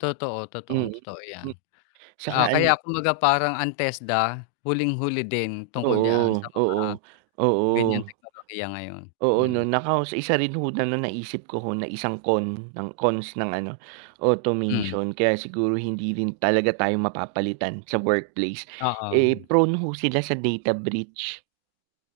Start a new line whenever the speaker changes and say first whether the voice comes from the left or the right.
left: Totoo,
right: Mm,
left: totoong-totoo yan.
right: hmm, saka
left: Ah,
right: ano
left: kaya kumbaga parang ang TESDA, huling-huli din tungkol diyan sa
right: Oo,
left: mga,
right: oo.
left: ganiyan
right: Oo.
left: teknolohiya ngayon,
right: Oo 'no
left: mm.
right: nako, sa isa rin ho na na naisip ko ho na isang con ng cons ng ano,
left: Hmm.
right: automation kaya siguro hindi rin talaga tayo mapapalitan sa workplace,
left: Oo.
right: eh, prone ho sila sa data breach.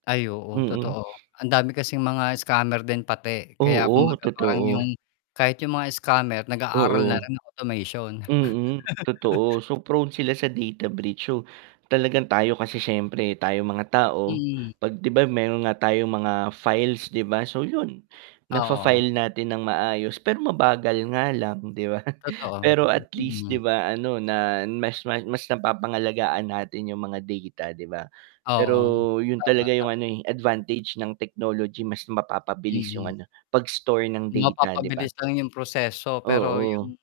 left: Ay, oo
right: Mm.
left: totoo. Ang dami kasing mga scammer din pati, kaya
right: Oo,
left: kumbaga parang yung
right: totoo.
left: kahit yung mga scammer nag-aaral na
right: Oo.
left: rin ng automation.
right: Mm, totoo, so prone sila sa data breach so, talagang tayo kasi siyempre tayong mga tao,
left: Mm.
right: 'pag 'di ba yung mayro'n nga tayong mga files 'di ba? So 'yun,
left: Oo.
right: nafa-file natin nang maayos pero mabagal nga lang 'di ba?
left: Totoo,
right: Pero at least 'di
left: mm.
right: ba, ano na mas ma mas napapangalagaan natin yung mga data, 'di ba? Pero
left: Oo.
right: 'yun
left: Tama,
right: talaga yung
left: tama.
right: ano, eh, advantage ng technology, mas mapapabilis yung
left: Mm.
right: ano, pag-store ng data, 'di ba?
left: Mapapabilis lang yung proseso pero
right: Oo.
left: yung,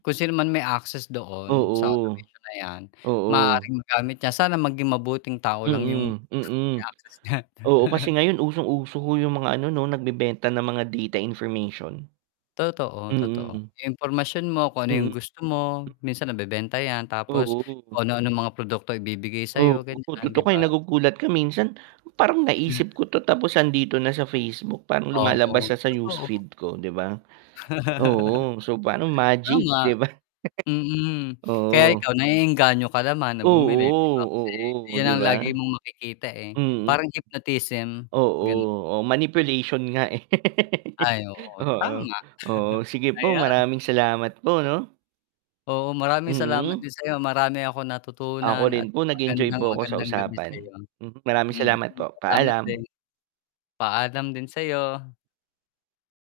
left: kung sino man may access doon sa
right: Oo.
left: automation na yan,
right: Oo.
left: maaaring magamit niya. Sana maging mabuting tao lang yung
right: Mm,
left: may
right: mm.
left: access.
right: Oo, kasi ngayon usong-uso ho yung mga ano 'no, nagbebenta ng mga data information.
left: Totoo, totoo.
right: Mm.
left: Yung impormasyon mo, kung ano yung
right: Mm.
left: gusto mo, minsan nabebenta yan. Tapos
right: Oo.
left: kung ano-anong mga produkto ibibigay sa'yo,
right: Oo,
left: ganyan 'di
right: tutok ka eh,
left: ba?
right: nagugulat ka minsan, parang
left: Hmm.
right: naisip ko 'to, tapos 'andito na sa Facebook, parang
left: Oo,
right: lumalabas siya sa
left: totoo.
right: newsfeed ko, 'di ba? Oo, so parang magic,
left: Tama.
right: 'di ba?
left: Mm, kaya
right: Oo.
left: ikaw naeengganyo ka naman na
right: Oo,
left: bumili 'di ba, kasi
right: oo,
left: 'yun
right: 'di
left: ang
right: ba?
left: lagi mong makikita, eh,
right: Mm.
left: parang hypnotism,
right: Oo,
left: gano'n.
right: oh, manipulation nga, eh.
left: Ay, oo,
right: Oo.
left: tama.
right: Oo, sige po,
left: Ayan.
right: maraming salamat po 'no.
left: Oo, maraming salamat
right: Mm.
left: din sa'yo. Marami akong natutunan
right: Ako
left: at
right: rin po nag-enjoy
left: magandang,
right: po ako sa
left: magandang gabi
right: usapan.
left: sa'yo.
right: Hmm, maraming salamat
left: Mhm,
right: po,
left: salamat din.
right: paalam.
left: Paalam din sa'yo.